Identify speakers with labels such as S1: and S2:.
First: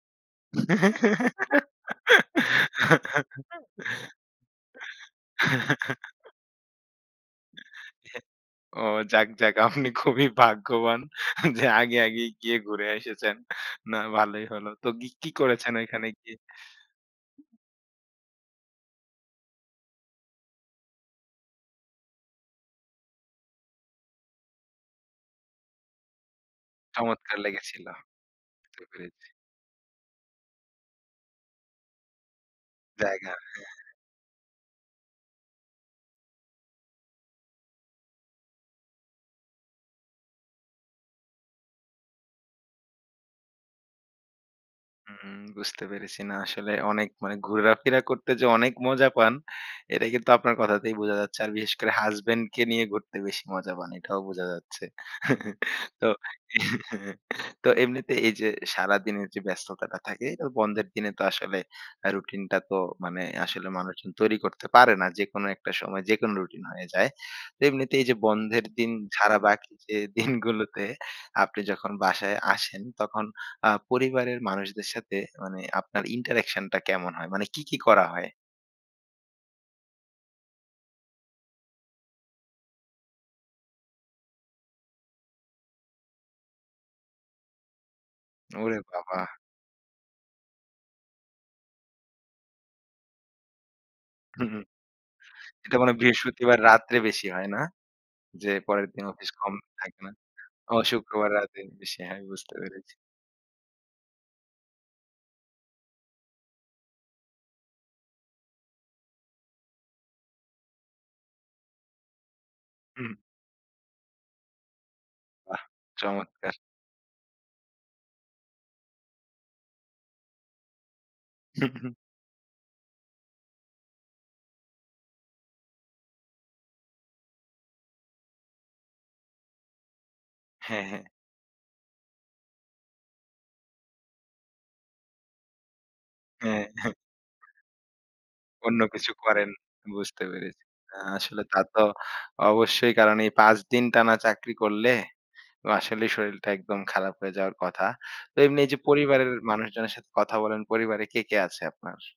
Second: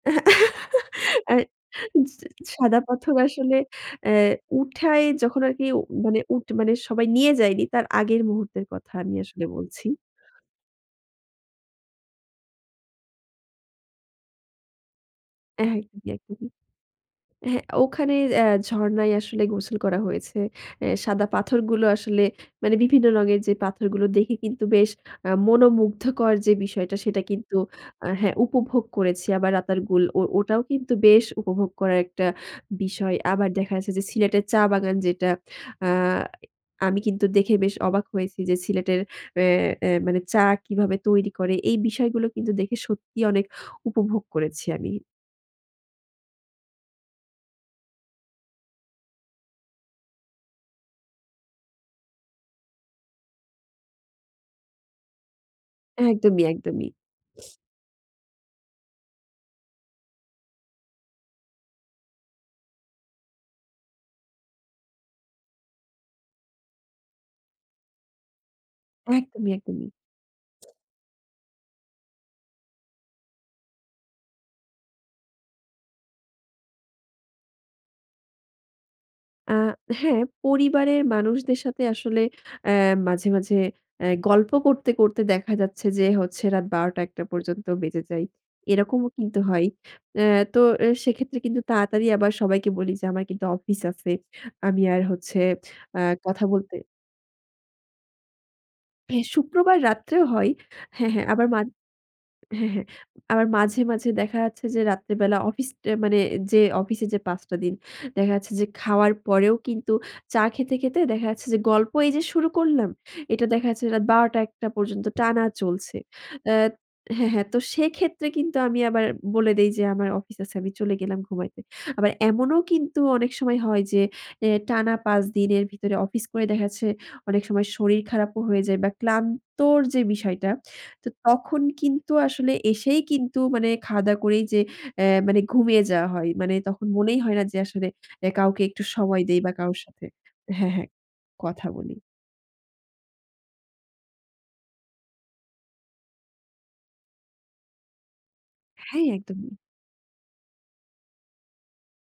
S1: আ চি সাদা পাথর আসলে এ উঠায় যখন আরকি উ মানে, উঠ মানে সবাই নিয়ে যায়নি, তার আগের
S2: হ্যাঁ।
S1: মুহূর্তের
S2: ও!
S1: কথা আমি
S2: যাক,
S1: আসলে
S2: যাক,
S1: বলছি।
S2: আপনি খুবই ভাগ্যবান যে আগে আগেই গিয়ে ঘুরে এসেছেন। না ভালোই হলো। তো গি কি করেছেন ওইখানে
S1: একদমই,
S2: গিয়ে?
S1: একদমই। হ্যাঁ, ওখানে আ ঝরনায় আসলে গোসল করা হয়েছে। এ সাদা পাথরগুলো আসলে মানে বিভিন্ন রঙের যে পাথরগুলো দেখে কিন্তু, বেশ আ মনোমুগ্ধকর যে বিষয়টা, সেটা
S2: চমৎকার
S1: কিন্তু
S2: লেগেছিল।
S1: আ হ্যাঁ,
S2: বুঝতে
S1: উপভোগ করেছি।
S2: পেরেছি।
S1: আবার রাতার গুল, ও ওটাও কিন্তু বেশ উপভোগ করার একটা বিষয়।
S2: জায়গা, হ্যাঁ।
S1: আবার দেখা গেছে যে, সিলেটের চা বাগান যেটা, আ আমি কিন্তু দেখে বেশ অবাক হয়েছি যে, সিলেটের অ্যা অ্যা মানে চা কীভাবে তৈরি করে? এই বিষয়গুলো কিন্তু দেখে সত্যিই অনেক উপভোগ করেছি আমি।
S2: হুম, বুঝতে পেরেছি। না, আসলে অনেক মানে, ঘুরাফেরা করতে যে অনেক মজা পান, এটা কিন্তু আপনার কথাতেই বোঝা যাচ্ছে। আর বিশেষ করে হাসব্যান্ড কে নিয়ে ঘুরতে বেশি মজা পান। এটাও বোঝা যাচ্ছে। তো
S1: একদমই, একদমই।
S2: তো এমনিতে এই যে সারাদিনের যে ব্যস্ততাটা থাকে, এটা বন্ধের দিনে তো আসলে আ রুটিনটা তো মানে, আসলে মানুষজন তৈরি করতে পারে না। যেকোনো একটা সময়, যেকোনো রুটিন হয়ে যায়। এমনিতে এই যে বন্ধের দিন ছাড়া,
S1: একদমই,
S2: বাকি
S1: একদমই।
S2: যে দিনগুলোতে আপনি যখন বাসায় আসেন, তখন আ পরিবারের মানুষদের সাথে মানে ,আপনার ইন্টারেকশন টা কেমন হয়? মানে কি, কি করা হয়?
S1: আ হ্যাঁ, পরিবারের মানুষদের সাথে আসলে অ্যা মাঝে, মাঝে অ্যা গল্প করতে, করতে দেখা যাচ্ছে যে হচ্ছে, রাত ১২ঃ০০-০১ঃ০০ পর্যন্ত বেজে যায়,
S2: ওরে
S1: এরকমও
S2: বাবা!
S1: কিন্তু হয়। অ্যা তো এ সেক্ষেত্রে কিন্তু তাড়াতাড়ি আবার সবাইকে বলি যে, "আমার কিন্তু অফিস আছে।
S2: হুম, হুম।
S1: আমি আর হচ্ছে,
S2: এটা মনে হয়
S1: আ কথা
S2: বৃহস্পতিবার
S1: বলতে"
S2: রাত্রে বেশি হয়, না? যে পরের দিন
S1: হ্যাঁ,
S2: অফিস কম,
S1: শুক্রবার
S2: থাকে না
S1: রাত্রেও হয়,
S2: ও
S1: হ্যাঁ, হ্যাঁ।
S2: শুক্রবার
S1: আবার মা
S2: রাতে বেশি হয়। বুঝতে
S1: হ্যাঁ, হ্যাঁ।
S2: পেরেছি।
S1: আবার মাঝে, মাঝে দেখা যাচ্ছে যে, রাত্রেবেলা অফিস, টে মানে যে অফিসে যে ৫ টা দিন দেখা যাচ্ছে যে, খাওয়ার পরেও কিন্তু চা খেতে, খেতে দেখা যাচ্ছে যে গল্প, এই যে শুরু করলাম;
S2: হুম।
S1: এটা দেখা যাচ্ছে রাত ১২ঃ০০-০১ঃ০০ পর্যন্ত টানা
S2: বাহ!
S1: চলছে।
S2: চমৎকার।
S1: অ্যা হ্যাঁ, হ্যাঁ। তো সেক্ষেত্রে কিন্তু আমি আবার বলে দেই যে, "আমার অফিস আছে, আমি চলে গেলাম ঘুমাইতে।"
S2: হুম, হুম।
S1: আবার এমন কিন্তু অনেক সময় হয় যে, অ্যা টানা ৫ দিনের ভিতরে অফিস করে দেখাচ্ছে, অনেক সময় শরীর খারাপও হয়ে যায় বা ক্লান্তর যে বিষয়টা।
S2: হ্যাঁ, হ্যাঁ।
S1: তো তখন কিন্তু আসলে এসেই কিন্তু, মানে খাওয়া-দাওয়া করেই যে, অ্যা মানে ঘুমিয়ে যাওয়া হয়। মানে
S2: হ্যাঁ,
S1: তখন
S2: হ্যাঁ।
S1: মনেই হয় না যে, আসলে এ কাউকে
S2: অন্য
S1: একটু
S2: কিছু
S1: সময় দেই
S2: করেন।
S1: বা কাউর সাথে
S2: বুঝতে পেরেছি।
S1: হ্যাঁ, হ্যাঁ,
S2: না, আসলে তা
S1: কথা
S2: তো
S1: বলি।
S2: অবশ্যই। কারণ এই ৫ দিন টানা চাকরি করলে এবং আসলেই শরীলটা একদম খারাপ হয়ে যাওয়ার কথা। তো এমনি এই যে,
S1: হ্যাঁ,
S2: পরিবারের
S1: একদমই।
S2: মানুষজনের সাথে কথা বলেন। পরিবারে কে, কে আছে আপনার?